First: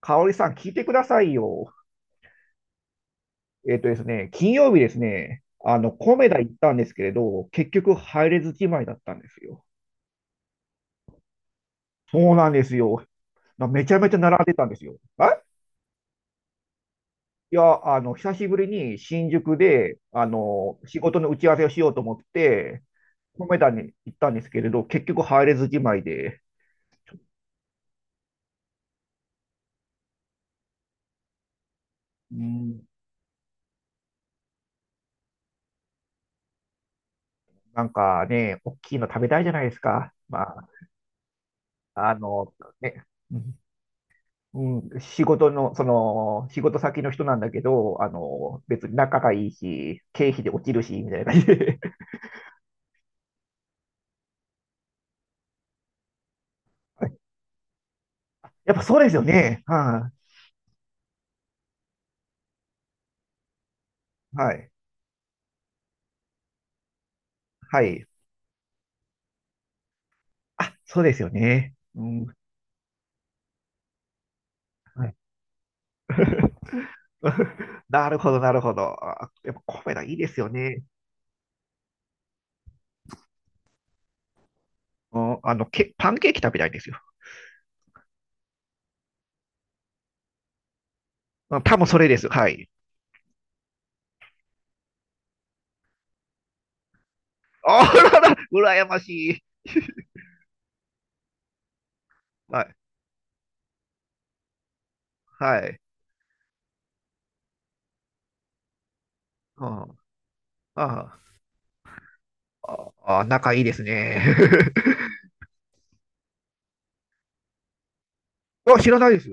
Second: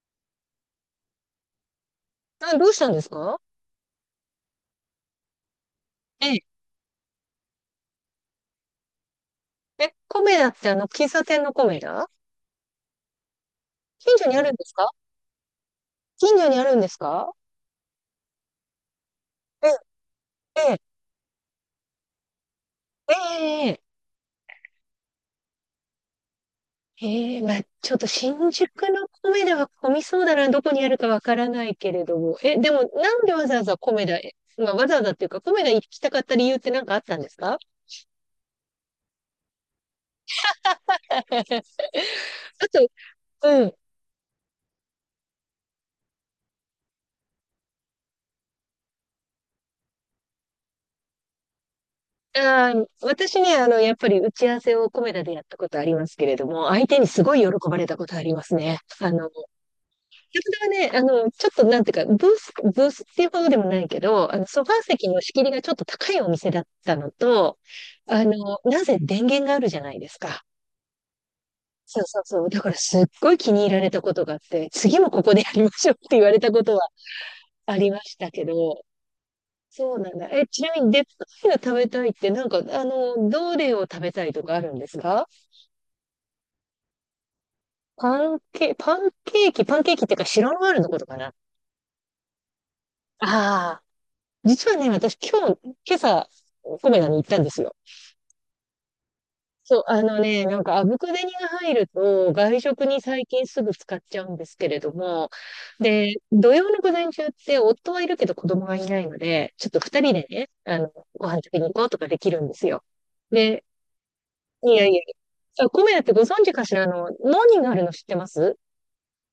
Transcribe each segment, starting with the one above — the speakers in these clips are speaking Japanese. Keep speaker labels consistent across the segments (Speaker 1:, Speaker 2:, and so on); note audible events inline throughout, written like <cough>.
Speaker 1: かおりさん、聞いてくださいよ。
Speaker 2: あ、どうしたんですか？
Speaker 1: えっとですね、金曜日ですね、コ
Speaker 2: え
Speaker 1: メダ
Speaker 2: え、
Speaker 1: 行ったんですけれど、結局入れずじまいだったんですよ。
Speaker 2: え、コメダってあの、喫茶店のコメダ？
Speaker 1: そうなんですよ。なめちゃめちゃ
Speaker 2: 近所
Speaker 1: 並
Speaker 2: にあ
Speaker 1: ん
Speaker 2: る
Speaker 1: で
Speaker 2: んで
Speaker 1: たん
Speaker 2: す
Speaker 1: です
Speaker 2: か？
Speaker 1: よ。あ
Speaker 2: 近所にあるんですか？
Speaker 1: いや、あの、久しぶりに新宿
Speaker 2: え
Speaker 1: で、
Speaker 2: え、
Speaker 1: 仕事の打ち合わせをしようと思って、
Speaker 2: え
Speaker 1: コメ
Speaker 2: え、え
Speaker 1: ダ
Speaker 2: え、
Speaker 1: に行ったんですけれど、結局入れずじまいで。
Speaker 2: ええ、まあ、ちょっと新宿のコメダは混みそうだな、どこにあるかわからないけれど
Speaker 1: う
Speaker 2: も。え、で
Speaker 1: ん、
Speaker 2: も、なんでわざわざコメダへ、まあ、わざわざっていうか、コメダ行きたかった理由って何かあったんですか？
Speaker 1: なんかね、大きいの食べたいじゃないですか。まあ、
Speaker 2: <laughs> あ
Speaker 1: あの、
Speaker 2: と、
Speaker 1: ね、うん
Speaker 2: うん。
Speaker 1: うん、仕事先の人なんだけど、別に仲がいいし、経費で落ちるし、みたいな感じで。
Speaker 2: あー、私ね、あの、やっぱり打ち合わせをコメダでやったことありますけれども、相手
Speaker 1: <laughs> は
Speaker 2: に
Speaker 1: い。
Speaker 2: すごい喜ばれたことあります
Speaker 1: やっ
Speaker 2: ね。
Speaker 1: ぱそうで
Speaker 2: あ
Speaker 1: すよ
Speaker 2: の、
Speaker 1: ね。は
Speaker 2: はね、あの、ちょっとなんていうか、ブースっていうほどでもないけど、あ
Speaker 1: い。
Speaker 2: の、
Speaker 1: は
Speaker 2: ソフ
Speaker 1: い。
Speaker 2: ァー席の仕切りがちょっと高いお店だったのと、
Speaker 1: はい。
Speaker 2: あの、なぜ電源があるじゃないですか。
Speaker 1: あ、そうですよね。
Speaker 2: そ
Speaker 1: う
Speaker 2: うそう
Speaker 1: ん。
Speaker 2: そう。だからすっごい気に入られたことがあって、次
Speaker 1: は
Speaker 2: も
Speaker 1: い。
Speaker 2: ここでやりましょうって言われたことはあ
Speaker 1: <laughs>
Speaker 2: りま
Speaker 1: な
Speaker 2: し
Speaker 1: る
Speaker 2: た
Speaker 1: ほど、
Speaker 2: け
Speaker 1: なるほど。
Speaker 2: ど、
Speaker 1: あ、やっぱコ
Speaker 2: そ
Speaker 1: メ
Speaker 2: う
Speaker 1: ダ
Speaker 2: な
Speaker 1: いい
Speaker 2: んだ。
Speaker 1: です
Speaker 2: え、
Speaker 1: よ
Speaker 2: ちなみ
Speaker 1: ね。
Speaker 2: に、でっかいの食べたいって、なんか、あの、どれを食べたいとかあるんです
Speaker 1: う
Speaker 2: か？
Speaker 1: ん、パンケーキ食べたいんですよ。
Speaker 2: パンケーキっていうか、白ノワールのことかな。あ
Speaker 1: うん、多分それです。はい。
Speaker 2: あ。実はね、私今日、今朝、コメダに行ったんですよ。
Speaker 1: あらら、羨ましい。
Speaker 2: そう、あのね、なんか、あぶく銭が入ると、外
Speaker 1: はい。
Speaker 2: 食に最近すぐ使っちゃうんですけれども、
Speaker 1: はい。
Speaker 2: で、土曜の午前中って、夫はいるけど子供がいないので、
Speaker 1: う
Speaker 2: ちょっと
Speaker 1: ん、
Speaker 2: 二人でね、あの、
Speaker 1: あ
Speaker 2: ご飯食べに行こうとかできるんですよ。
Speaker 1: あ、あ、仲いい
Speaker 2: で、
Speaker 1: ですね。
Speaker 2: いやいや、あ、コメダってご存知かしら、あの、何があるの知ってます？
Speaker 1: <laughs> あ、知らないです。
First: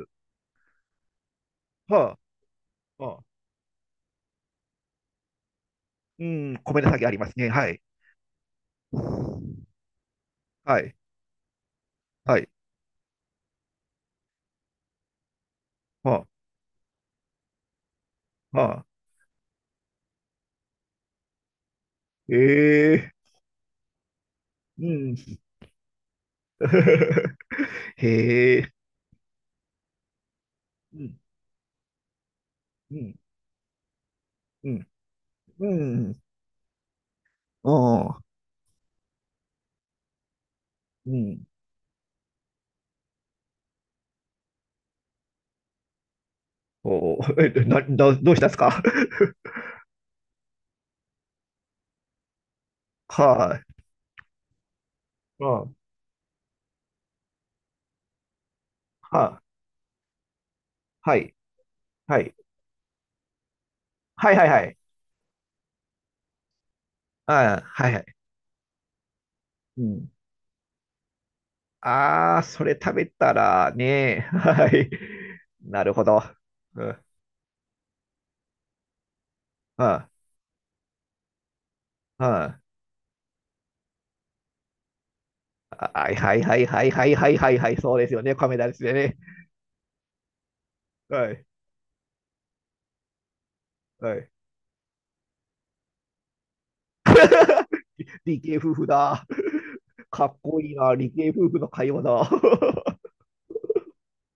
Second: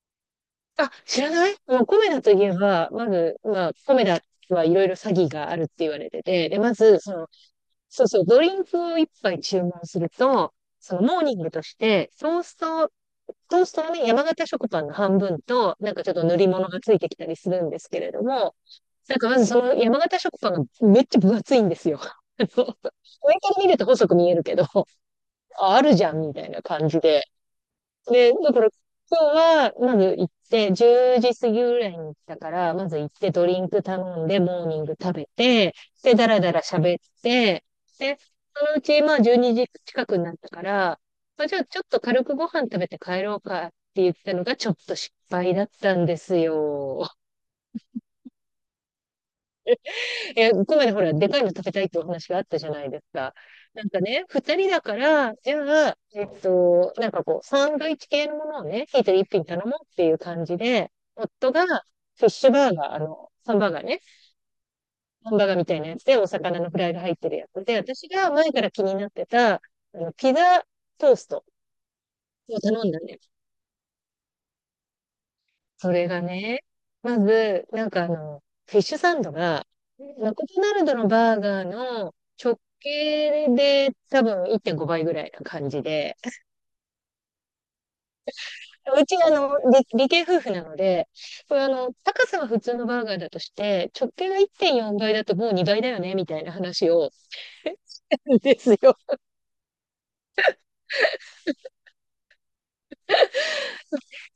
Speaker 2: あ、知らない？もうコメ
Speaker 1: は
Speaker 2: ダといえば、ま
Speaker 1: あ、
Speaker 2: ず、まあ、コメダはいろいろ詐欺があるって言われ
Speaker 1: う
Speaker 2: てて、
Speaker 1: ん、
Speaker 2: で、ま
Speaker 1: 米の
Speaker 2: ず、
Speaker 1: 先あ
Speaker 2: そ
Speaker 1: りま
Speaker 2: の、
Speaker 1: すね。はい。
Speaker 2: そうそう、ドリンクを一杯注文すると、
Speaker 1: はい。
Speaker 2: そのモーニングとして、ト
Speaker 1: は
Speaker 2: ー
Speaker 1: い。
Speaker 2: スト、トーストのね、山形食パンの半分と、なんかちょっと
Speaker 1: は
Speaker 2: 塗り物がついてきたりするんですけれども、
Speaker 1: あ、はあ。
Speaker 2: なんかまずその山形食パンがめっちゃ分厚いんですよ。<laughs> あの上
Speaker 1: ええ、
Speaker 2: から見ると細く見えるけど、
Speaker 1: うん。
Speaker 2: ああるじゃんみたいな感じで。
Speaker 1: <laughs>
Speaker 2: で、だ
Speaker 1: へ
Speaker 2: から
Speaker 1: え。
Speaker 2: 今日は、まず行って、
Speaker 1: う
Speaker 2: 10
Speaker 1: ん。
Speaker 2: 時過ぎぐらいに来たから、ま
Speaker 1: う
Speaker 2: ず行っ
Speaker 1: ん。
Speaker 2: てドリンク頼んで、モー
Speaker 1: う
Speaker 2: ニン
Speaker 1: ん。
Speaker 2: グ食べて、
Speaker 1: う
Speaker 2: で、
Speaker 1: ん。
Speaker 2: だらだら喋って、
Speaker 1: あ
Speaker 2: で、
Speaker 1: あ。
Speaker 2: そのうち、まあ、12時近くになったから、
Speaker 1: うん。
Speaker 2: まあ、じゃあちょっと軽くご飯食べて帰ろうかって言ったのが、ちょっと失敗だったんですよ。
Speaker 1: おお。え、な、な、どうしたんですか？
Speaker 2: え、ここまでほら、でかいの食べたいってお話があったじゃないです
Speaker 1: <laughs>
Speaker 2: か。
Speaker 1: は
Speaker 2: なんかね、二人だから、
Speaker 1: い。ああ。
Speaker 2: じ
Speaker 1: は
Speaker 2: ゃあ、なんかこう、サンドイッチ系のものをね、一人一
Speaker 1: あ。
Speaker 2: 品頼もうっていう感じで、
Speaker 1: はい。
Speaker 2: 夫が
Speaker 1: は
Speaker 2: フィッ
Speaker 1: い。
Speaker 2: シュバーガー、あの、サンバーガーね、
Speaker 1: はいはいはい。
Speaker 2: ハンバーガーみたいなやつで、お魚のフライが入って
Speaker 1: あ
Speaker 2: るや
Speaker 1: あ、
Speaker 2: つで、
Speaker 1: はいはい。
Speaker 2: 私が前から気になってた、あ
Speaker 1: うん。
Speaker 2: の、ピザトースト
Speaker 1: ああ、
Speaker 2: を
Speaker 1: それ
Speaker 2: 頼ん
Speaker 1: 食
Speaker 2: だ
Speaker 1: べ
Speaker 2: んだよね。
Speaker 1: たらね。<laughs> はい。な
Speaker 2: そ
Speaker 1: るほ
Speaker 2: れ
Speaker 1: ど。
Speaker 2: がね、
Speaker 1: うん。
Speaker 2: まず、なんかあの、フィッシュサンドが、マクドナルドのバーガーの
Speaker 1: あ
Speaker 2: 直
Speaker 1: あ。
Speaker 2: 径で多分1.5倍ぐらいな感じ
Speaker 1: はい
Speaker 2: で、
Speaker 1: はいはいはいはいはいはいはい、そうですよね、亀田ですよ
Speaker 2: うち
Speaker 1: ね。
Speaker 2: あの、理系夫婦なので、
Speaker 1: はい
Speaker 2: これあの、高さは普通のバーガーだとして、直
Speaker 1: はい。
Speaker 2: 径が1.4倍だともう2倍だよね、みたいな話を、
Speaker 1: <laughs> 理
Speaker 2: <laughs>
Speaker 1: 系
Speaker 2: です
Speaker 1: 夫婦
Speaker 2: よ。
Speaker 1: だ。かっこいいな、理系夫婦の会話だ。<laughs> は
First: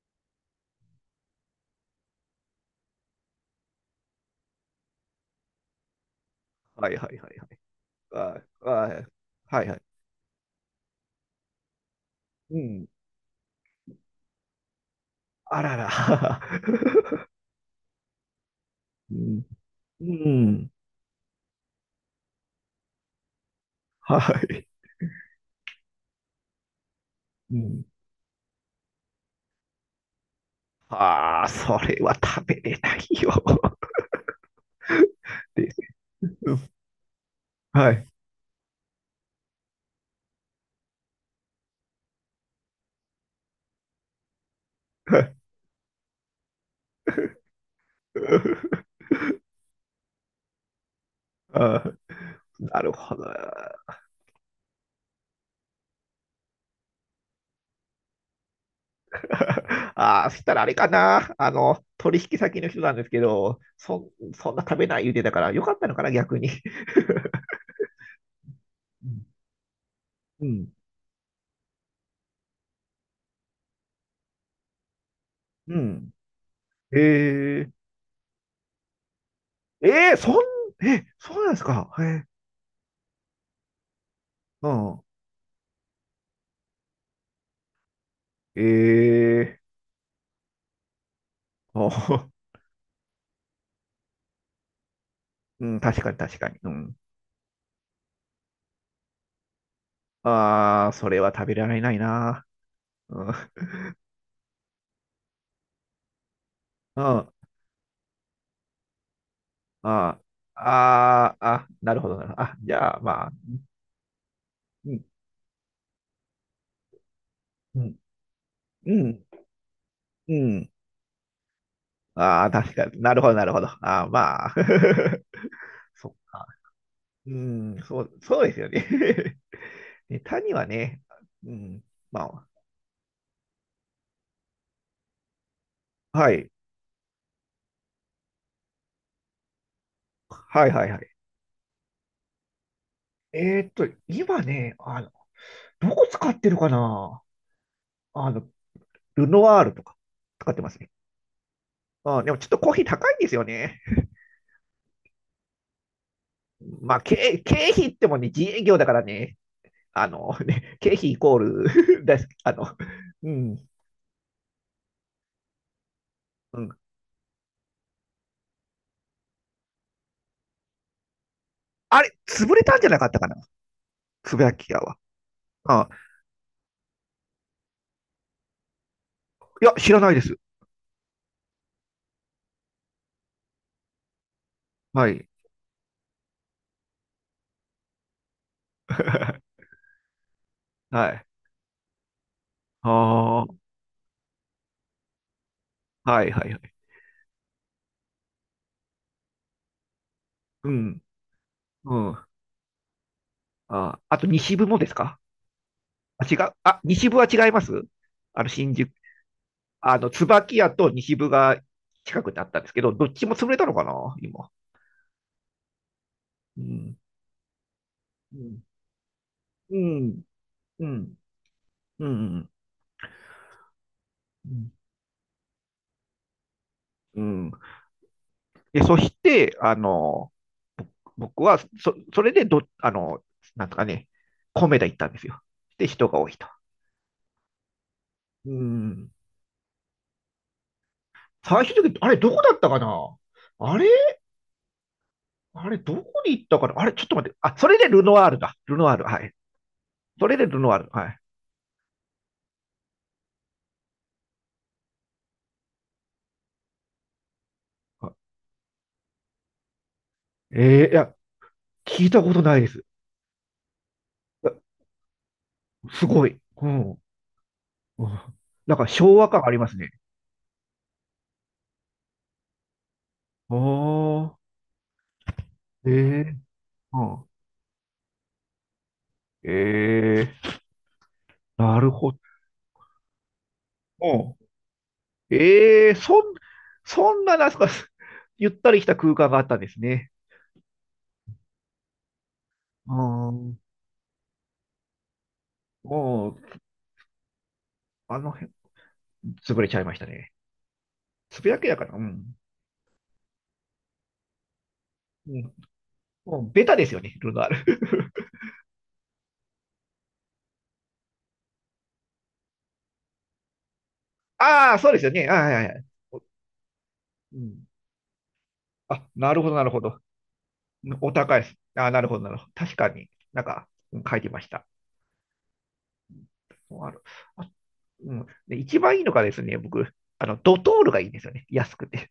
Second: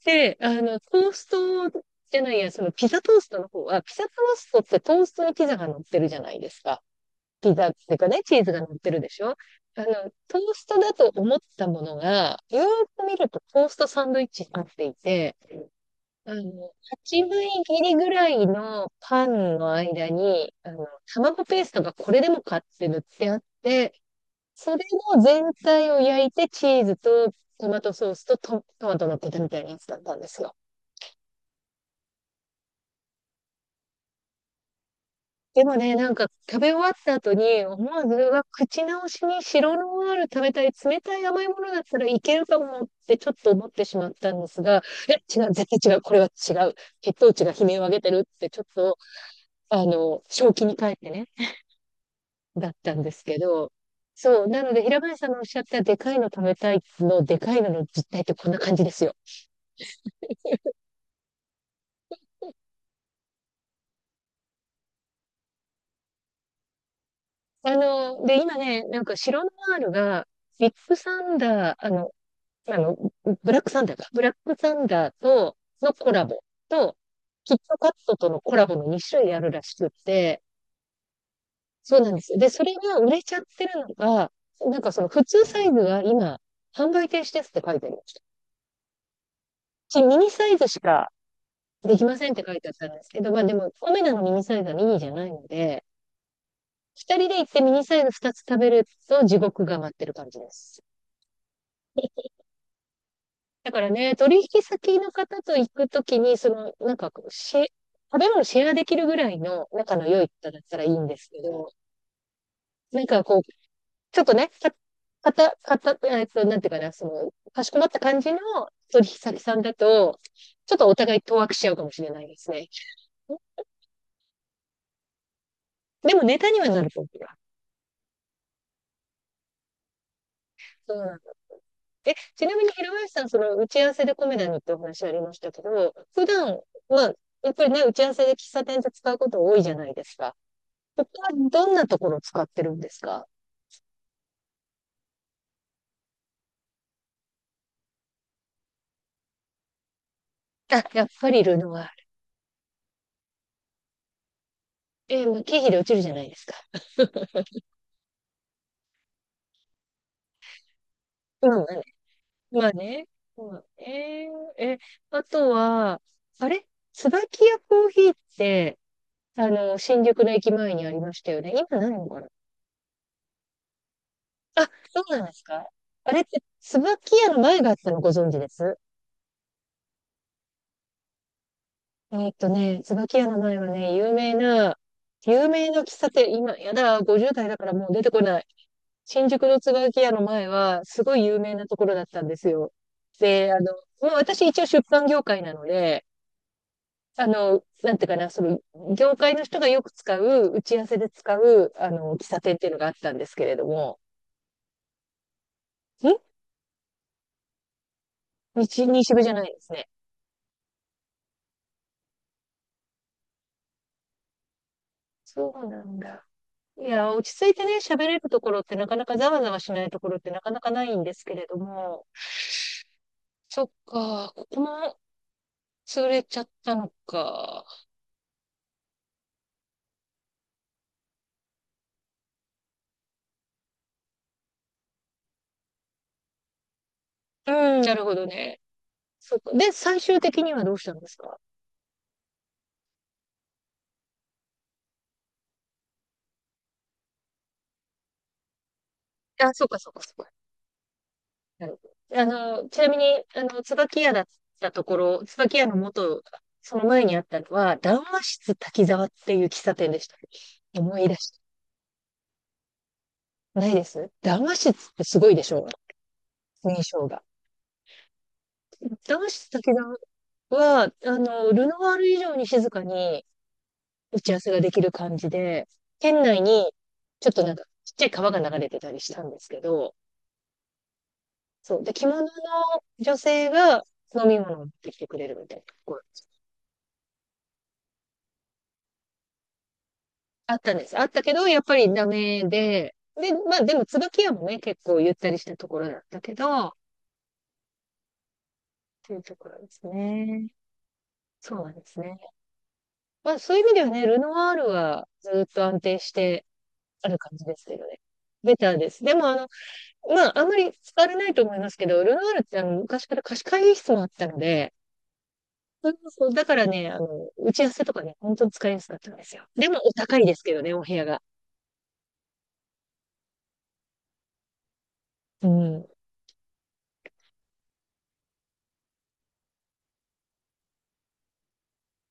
Speaker 2: で、あの、トーストじゃないや、そのピザトーストの方は、ピザトーストってトーストにピザが乗ってるじゃないです
Speaker 1: い
Speaker 2: か。
Speaker 1: はいはいはい。
Speaker 2: ピザっていうかね、チ
Speaker 1: はい
Speaker 2: ーズが乗っ
Speaker 1: はい
Speaker 2: てるでしょ？
Speaker 1: はいはい。
Speaker 2: あの、トーストだと思ったものが、
Speaker 1: う
Speaker 2: よー
Speaker 1: ん。
Speaker 2: く見るとトーストサンドイッチになっていて、
Speaker 1: あらら。
Speaker 2: あの、8分
Speaker 1: <laughs>
Speaker 2: 切りぐらいの
Speaker 1: う
Speaker 2: パ
Speaker 1: ん。
Speaker 2: ンの間
Speaker 1: う
Speaker 2: に、
Speaker 1: ん。
Speaker 2: あの、卵ペーストがこれでもかって塗ってあって、
Speaker 1: はい。
Speaker 2: それの全体を焼いてチーズと
Speaker 1: う
Speaker 2: トマ
Speaker 1: ん。
Speaker 2: トソースとトマト乗ってたみたいなやつだったんですよ。
Speaker 1: ああ、それは食べれないよ。<laughs>
Speaker 2: で
Speaker 1: で
Speaker 2: も
Speaker 1: す。
Speaker 2: ね、なんか
Speaker 1: う
Speaker 2: 食
Speaker 1: ん。
Speaker 2: べ終わった後に思
Speaker 1: はい。
Speaker 2: わず、うわ、口直しに白ノワール食べたい、冷たい甘いものだったらいけるかもってちょっと思ってしまったんですが、いや、
Speaker 1: はい。
Speaker 2: 違う、絶対違う、これは違う。血糖値が悲鳴を上げてるってちょっ
Speaker 1: <laughs>
Speaker 2: と、あの、正気に帰ってね、
Speaker 1: あー、
Speaker 2: だっ
Speaker 1: なる
Speaker 2: たんで
Speaker 1: ほ
Speaker 2: す
Speaker 1: ど。
Speaker 2: けど、そう、なので平林さんのおっしゃったでかいの食べたいの、でかいのの実態ってこんな感じですよ。
Speaker 1: <laughs> ああ、そしたらあれかな。取引先の人なんですけど、そんな食べない言うてたから、よかったのかな、逆に。
Speaker 2: あの、で、今ね、なんか
Speaker 1: <laughs>
Speaker 2: 白ノワールが、
Speaker 1: うん。
Speaker 2: ビッグサンダー、あの、あの、ブラックサンダーか。ブラックサンダーとのコ
Speaker 1: う
Speaker 2: ラボと、キッ
Speaker 1: ん。ええ
Speaker 2: トカットとのコラボの2種類あるらしく
Speaker 1: えー
Speaker 2: っ
Speaker 1: えーそ
Speaker 2: て、
Speaker 1: ん、え、そうなんですか。
Speaker 2: そうなんで
Speaker 1: ええ、
Speaker 2: すよ。で、それが売れちゃってるのが、
Speaker 1: う
Speaker 2: なんかそ
Speaker 1: ん。
Speaker 2: の普通サイズが今、販売停止ですって書いてありました。う
Speaker 1: ええ、
Speaker 2: ちミニサイズしかできませ
Speaker 1: あ。
Speaker 2: んって書いてあったんですけど、まあでも、オメダのミニサイズはミニじゃないの
Speaker 1: <laughs> うん、
Speaker 2: で、
Speaker 1: 確かに確かに。うん。
Speaker 2: 二人で行ってミニサイズ二つ食べると地獄が待ってる感じです。
Speaker 1: ああ、それは食べられないな。うん。
Speaker 2: だからね、取引先の方と行くときに、その、なん
Speaker 1: うん。
Speaker 2: かこう、
Speaker 1: あ
Speaker 2: し、食べ物シェアできるぐらいの仲の
Speaker 1: あ、
Speaker 2: 良い方だったらいいんです
Speaker 1: あ
Speaker 2: け
Speaker 1: あ、
Speaker 2: ど、
Speaker 1: なるほどなるほど。あ、じゃあ、
Speaker 2: なんか
Speaker 1: まあ、
Speaker 2: こう、ちょっとね、か、
Speaker 1: うん。
Speaker 2: かた、かた、なんていうかな、その、かしこ
Speaker 1: う
Speaker 2: まっ
Speaker 1: ん。
Speaker 2: た感じの
Speaker 1: う
Speaker 2: 取引
Speaker 1: ん。
Speaker 2: 先さんだと、
Speaker 1: うん。
Speaker 2: ちょっとお互い当惑しちゃうかもしれないで
Speaker 1: あ
Speaker 2: す
Speaker 1: あ、
Speaker 2: ね。
Speaker 1: 確かに。なるほど、なるほど。ああ、まあ。<laughs> そっ
Speaker 2: でもネ
Speaker 1: か。
Speaker 2: タにはなると思う。
Speaker 1: うん、そう、そうですよね。<laughs> ネタは
Speaker 2: そう
Speaker 1: ね、
Speaker 2: なんだ。
Speaker 1: うん、
Speaker 2: え、
Speaker 1: まあ、
Speaker 2: ちなみに、平林さん、その、打ち合わせでコメダにってお話ありましたけど、普
Speaker 1: はい、
Speaker 2: 段、まあ、やっぱりね、打ち合わせで喫茶店で使うこと多いじゃないですか。
Speaker 1: はいはいは
Speaker 2: 他
Speaker 1: い。
Speaker 2: どんなところを使ってるんですか？
Speaker 1: 今ね、どこ使ってるかな。あの、ルノワールとか使ってます
Speaker 2: あ、
Speaker 1: ね。
Speaker 2: やっぱりルノワー
Speaker 1: うん、でもちょっとコーヒー高いんですよね。
Speaker 2: ル。えーまあ、経費で落ちるじゃないですか。
Speaker 1: まあ、経費ってもね、自営業だからね、経費イコー
Speaker 2: うん、
Speaker 1: ル <laughs> です、
Speaker 2: まあね。まあね。
Speaker 1: う
Speaker 2: う
Speaker 1: ん、
Speaker 2: んえーえ、あとは、あ
Speaker 1: う
Speaker 2: れ
Speaker 1: ん。
Speaker 2: 椿屋コーヒーって、あの、新宿の駅前にありましたよね。今ない
Speaker 1: あ
Speaker 2: の
Speaker 1: れ、
Speaker 2: かな？
Speaker 1: 潰れたんじゃなかったかな、つぶや
Speaker 2: あ、
Speaker 1: き屋は。
Speaker 2: そうなんですか？
Speaker 1: うん。
Speaker 2: あれって、椿屋の前があったのご存知です？
Speaker 1: いや、知らないです。
Speaker 2: えーっとね、椿屋の前はね、有名な、
Speaker 1: はい。
Speaker 2: 有名な喫茶店、今、やだ、50代だからもう出てこない。新宿の
Speaker 1: <laughs>
Speaker 2: 椿屋の前は、す
Speaker 1: は
Speaker 2: ごい
Speaker 1: い。
Speaker 2: 有名なところだったんですよ。
Speaker 1: ああ、
Speaker 2: で、
Speaker 1: は
Speaker 2: あの、まあ、私一応出版業界なので、
Speaker 1: いはいはい。
Speaker 2: あの、なんていうかな、その、業界の人がよく使う、打
Speaker 1: う
Speaker 2: ち合わせ
Speaker 1: ん、
Speaker 2: で使う、あ
Speaker 1: う
Speaker 2: の、喫
Speaker 1: ん。
Speaker 2: 茶店っていうのがあったんですけれど
Speaker 1: あ、
Speaker 2: も、
Speaker 1: あと西部もですか？
Speaker 2: ん、
Speaker 1: あ、違う。あ、西部は違います。新
Speaker 2: 日、
Speaker 1: 宿、
Speaker 2: 西部じゃないですね。
Speaker 1: 椿屋と西部が近くにあったんですけど、どっちも潰れたのかな今。
Speaker 2: そうなんだ。
Speaker 1: う
Speaker 2: い
Speaker 1: ん、
Speaker 2: や、落ち着いてね、喋れる
Speaker 1: う
Speaker 2: ところ
Speaker 1: ん、
Speaker 2: ってなかなか、ざわざわし
Speaker 1: う
Speaker 2: ないところ
Speaker 1: ん、
Speaker 2: ってなかなかな
Speaker 1: う
Speaker 2: いんで
Speaker 1: ん、
Speaker 2: すけれども、
Speaker 1: うん、
Speaker 2: そっか、こ
Speaker 1: う
Speaker 2: こ
Speaker 1: ん。
Speaker 2: も潰れちゃったの
Speaker 1: うん。
Speaker 2: か。
Speaker 1: で、そして、あの、僕は、そ、それでど、あの、なんとかね、米田行ったんですよ。で、人が多いと。
Speaker 2: うん。なるほど
Speaker 1: う
Speaker 2: ね。
Speaker 1: ん。
Speaker 2: そうか。で、最終的にはどうしたんですか？
Speaker 1: 最終的に、あれ、どこだったかな。あれあれ、どこに行ったかな。あれ、ちょっと待って。あ、それでルノワールだ。ルノワール。はい。
Speaker 2: あ、そうか、そうか、そう
Speaker 1: そ
Speaker 2: か。
Speaker 1: れでルノワール。はい。
Speaker 2: なるほど。あの、ちなみに、あの、椿屋だったところ、椿屋の元、その前にあったのは、談話室滝沢っていう喫茶店でした。
Speaker 1: えー、い
Speaker 2: 思い
Speaker 1: や、
Speaker 2: 出し
Speaker 1: 聞いたことないです。
Speaker 2: た。ないです、談
Speaker 1: あ、
Speaker 2: 話室ってすごいでしょ
Speaker 1: すごい。う
Speaker 2: う
Speaker 1: ん。
Speaker 2: 印
Speaker 1: うん。
Speaker 2: 象が。
Speaker 1: なんか昭
Speaker 2: 談
Speaker 1: 和
Speaker 2: 話
Speaker 1: 感
Speaker 2: 室
Speaker 1: ありま
Speaker 2: 滝
Speaker 1: すね。
Speaker 2: 沢は、ルノワール以上に静かに
Speaker 1: あ
Speaker 2: 打ち合
Speaker 1: あ、
Speaker 2: わせができる感じで、
Speaker 1: え
Speaker 2: 店
Speaker 1: え、
Speaker 2: 内に、
Speaker 1: う
Speaker 2: ち
Speaker 1: ん。
Speaker 2: ょっとなんか、ちっちゃい川が流れてたりしたんですけど、
Speaker 1: ええ、な
Speaker 2: そう。
Speaker 1: る
Speaker 2: で、着
Speaker 1: ほど。
Speaker 2: 物の女性が
Speaker 1: う
Speaker 2: 飲
Speaker 1: ん。
Speaker 2: み物を持ってきてくれるみたいなと
Speaker 1: ええ、
Speaker 2: ころ
Speaker 1: そんな、なんすか。<laughs> ゆったりした空間があったんですね。
Speaker 2: あったんです。あったけど、やっぱりダメ
Speaker 1: う
Speaker 2: で、で、ま
Speaker 1: ん。
Speaker 2: あでも椿屋もね、結構ゆったりしたところだった
Speaker 1: も
Speaker 2: け
Speaker 1: う、
Speaker 2: ど、っ
Speaker 1: あの辺、
Speaker 2: ていうところ
Speaker 1: 潰
Speaker 2: で
Speaker 1: れちゃい
Speaker 2: す
Speaker 1: ましたね。
Speaker 2: ね。
Speaker 1: つぶ
Speaker 2: そ
Speaker 1: や
Speaker 2: う
Speaker 1: き
Speaker 2: なん
Speaker 1: だか
Speaker 2: で
Speaker 1: ら、
Speaker 2: す
Speaker 1: う
Speaker 2: ね。
Speaker 1: ん。
Speaker 2: まあそういう意味ではね、ルノワールは
Speaker 1: う
Speaker 2: ずっ
Speaker 1: ん。
Speaker 2: と安定し
Speaker 1: も
Speaker 2: て
Speaker 1: うベタですよ
Speaker 2: あ
Speaker 1: ね、
Speaker 2: る感
Speaker 1: ル
Speaker 2: じ
Speaker 1: ナー
Speaker 2: ですけどね。
Speaker 1: ル。
Speaker 2: ベターです。でもまああんまり使われないと思いますけど、ルノワールって昔から貸し会議室もあった
Speaker 1: <laughs>
Speaker 2: ので、
Speaker 1: ああ、そうですよね。ああ、はいはいはい。
Speaker 2: そう
Speaker 1: お、
Speaker 2: そう、だからね、
Speaker 1: う
Speaker 2: 打ち合
Speaker 1: ん、
Speaker 2: わせとかね、本当に使いやすかっ
Speaker 1: あ、
Speaker 2: たんで
Speaker 1: な
Speaker 2: す
Speaker 1: る
Speaker 2: よ。
Speaker 1: ほど、な
Speaker 2: で
Speaker 1: る
Speaker 2: も
Speaker 1: ほ
Speaker 2: お
Speaker 1: ど。
Speaker 2: 高いですけどね、お部屋
Speaker 1: お
Speaker 2: が。
Speaker 1: 高いです。ああ、なるほど、なるほど。確かになんか、うん、書いてました。
Speaker 2: うん。
Speaker 1: ある。あ、うん。で、一番いいのがですね、僕、ドトールがいいんですよね。安くて。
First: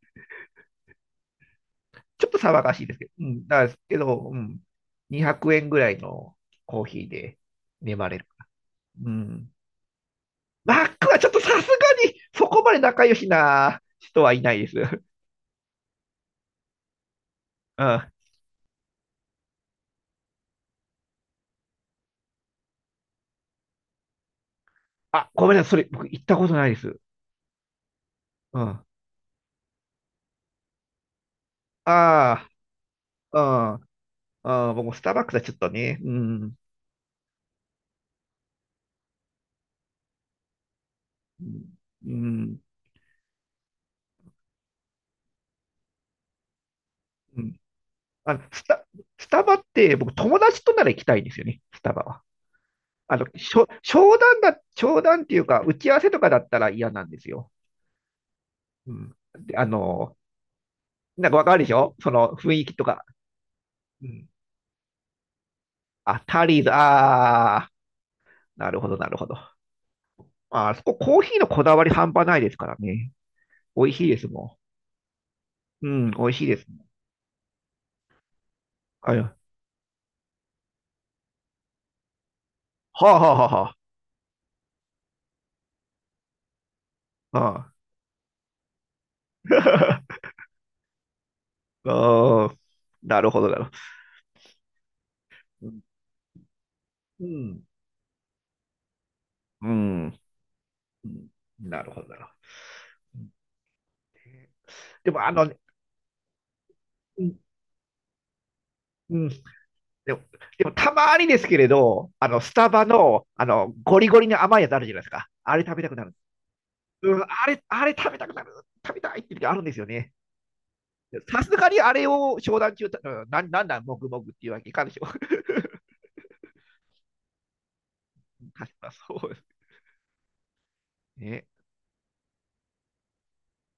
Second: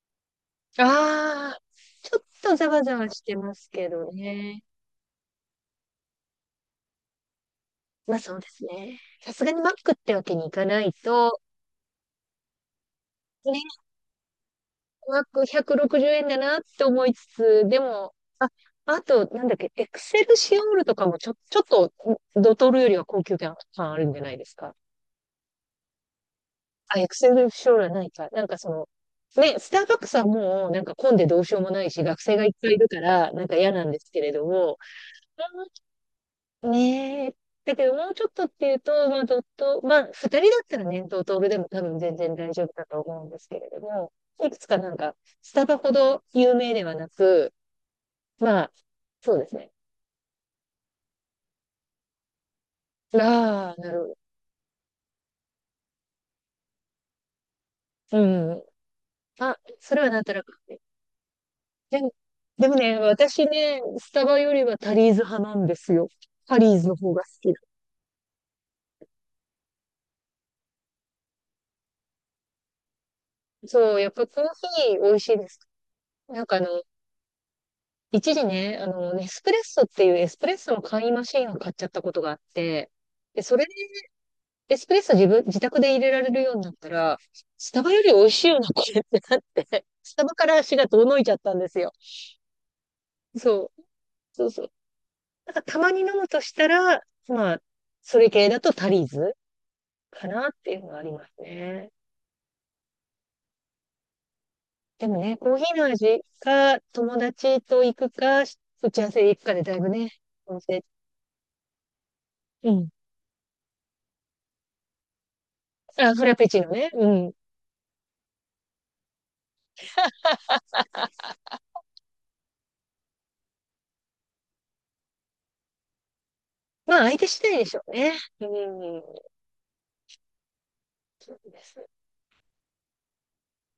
Speaker 2: ああ、ちょっ
Speaker 1: ちょっと
Speaker 2: と
Speaker 1: 騒
Speaker 2: ざ
Speaker 1: がし
Speaker 2: わ
Speaker 1: いで
Speaker 2: ざ
Speaker 1: すけ
Speaker 2: わ
Speaker 1: ど。
Speaker 2: し
Speaker 1: う
Speaker 2: て
Speaker 1: ん。
Speaker 2: ま
Speaker 1: だ
Speaker 2: す
Speaker 1: です
Speaker 2: け
Speaker 1: け
Speaker 2: ど
Speaker 1: ど、うん。
Speaker 2: ね。
Speaker 1: 200円ぐらいのコーヒーで眠
Speaker 2: ま
Speaker 1: れ
Speaker 2: あ
Speaker 1: る。
Speaker 2: そうですね。
Speaker 1: う
Speaker 2: さすが
Speaker 1: ん。
Speaker 2: にマックってわけにいかな
Speaker 1: マッ
Speaker 2: い
Speaker 1: クはちょっと
Speaker 2: と、
Speaker 1: さすがに、そこまで仲良し
Speaker 2: ね、
Speaker 1: な人はいないです。<laughs>
Speaker 2: マック160円だなって思いつつ、で
Speaker 1: うん。
Speaker 2: も、あ、あと、なんだっけ、エクセルシオールとかもちょ、ちょっと、ドトールよりは高級感あるんじゃないですか。
Speaker 1: あ、ごめんなさい。それ、僕行ったことないです。
Speaker 2: あ、エクセル将来ないか。なんか
Speaker 1: うん。
Speaker 2: そ
Speaker 1: あ
Speaker 2: の、ね、スターバックスはもう、なんか混んでどうしようもないし、学生が
Speaker 1: あ、
Speaker 2: いっぱいいるから、
Speaker 1: うん、
Speaker 2: なんか嫌
Speaker 1: あ
Speaker 2: なんですけれど
Speaker 1: あ、
Speaker 2: も、
Speaker 1: 僕もスターバックスはちょっとね、うん、
Speaker 2: ねえ、だけどもうちょっとっていうと、まあ、ドット、まあ、二人だったらね、ドトー
Speaker 1: う
Speaker 2: ルで
Speaker 1: ん、
Speaker 2: も多分
Speaker 1: う
Speaker 2: 全然大
Speaker 1: ん。
Speaker 2: 丈夫だと思うんですけれども、いくつかなんか、スタバほど有名ではなく、
Speaker 1: あの、ス
Speaker 2: まあ、
Speaker 1: タ、ス
Speaker 2: そう
Speaker 1: タ
Speaker 2: で
Speaker 1: バ
Speaker 2: す
Speaker 1: っ
Speaker 2: ね。
Speaker 1: て僕友達となら行きたいんですよね、スタバは。あの、しょ、
Speaker 2: ああ、なるほど。
Speaker 1: 商談だ、商談っていうか、打ち合わせとかだったら嫌なんですよ。
Speaker 2: うん。
Speaker 1: うん。で、
Speaker 2: あ、それはなんとなく。
Speaker 1: なんかわかるでしょ、
Speaker 2: で
Speaker 1: そ
Speaker 2: も、
Speaker 1: の雰囲
Speaker 2: で
Speaker 1: 気
Speaker 2: も
Speaker 1: と
Speaker 2: ね、
Speaker 1: か。
Speaker 2: 私ね、
Speaker 1: う
Speaker 2: スタ
Speaker 1: ん。
Speaker 2: バよりはタリーズ派なんですよ。
Speaker 1: あ、タ
Speaker 2: タ
Speaker 1: リー
Speaker 2: リ
Speaker 1: ズ、
Speaker 2: ーズの方が好き
Speaker 1: あ
Speaker 2: だ。
Speaker 1: あ、なるほど、なるほど。あ、あそこコーヒーのこだわり半端ないですからね。美味
Speaker 2: そう、
Speaker 1: しい
Speaker 2: やっ
Speaker 1: で
Speaker 2: ぱ
Speaker 1: す
Speaker 2: コー
Speaker 1: も
Speaker 2: ヒー美味しいです。
Speaker 1: ん。うん、美味
Speaker 2: な
Speaker 1: しい
Speaker 2: ん
Speaker 1: で
Speaker 2: か
Speaker 1: す。
Speaker 2: 一時ね、
Speaker 1: あ、
Speaker 2: ネ
Speaker 1: は
Speaker 2: スプレッソっていうエスプレッソの簡易マシンを買っちゃったことがあって、
Speaker 1: あは
Speaker 2: で、
Speaker 1: あ
Speaker 2: それで
Speaker 1: は
Speaker 2: エスプレッソ自分、自宅で入れられるようになったら、
Speaker 1: あは
Speaker 2: ス
Speaker 1: あ。
Speaker 2: タバより美味しいよな、これってなっ
Speaker 1: <laughs>
Speaker 2: て、
Speaker 1: あ
Speaker 2: スタバから足が遠のいちゃったんですよ。
Speaker 1: あ、なるほど、なるほ
Speaker 2: そ
Speaker 1: ど。
Speaker 2: う、そうそう。なんか
Speaker 1: う
Speaker 2: た
Speaker 1: ん。
Speaker 2: まに飲むとしたら、まあ、それ系だとタリーズ
Speaker 1: うん。
Speaker 2: かなっていうのがあ
Speaker 1: う
Speaker 2: りま
Speaker 1: ん。
Speaker 2: す
Speaker 1: な
Speaker 2: ね。
Speaker 1: るほど、なるほど。
Speaker 2: で
Speaker 1: で
Speaker 2: も
Speaker 1: も、
Speaker 2: ね、コー
Speaker 1: う
Speaker 2: ヒーの味か、友
Speaker 1: ん、
Speaker 2: 達と行くか、打ち合わ
Speaker 1: う
Speaker 2: せ
Speaker 1: ん、
Speaker 2: で行くかでだいぶね、
Speaker 1: でも、
Speaker 2: お店、
Speaker 1: たまにですけれど、スタ
Speaker 2: う
Speaker 1: バ
Speaker 2: ん。
Speaker 1: の、ゴリゴリの甘いやつあるじゃないですか。あれ食べたくな
Speaker 2: あ、
Speaker 1: る。
Speaker 2: フラペチーノね。う
Speaker 1: うん、
Speaker 2: ん。
Speaker 1: あれ食べたくなる。食べたいって時あるんですよね。さすがにあれを商談中、うん、なんなんだ、もぐもぐっていうわけいかんでしょう。
Speaker 2: まあ、相手次第でしょうね。う
Speaker 1: <laughs> 確か
Speaker 2: ん。
Speaker 1: そうです
Speaker 2: そ
Speaker 1: ね。
Speaker 2: うですね。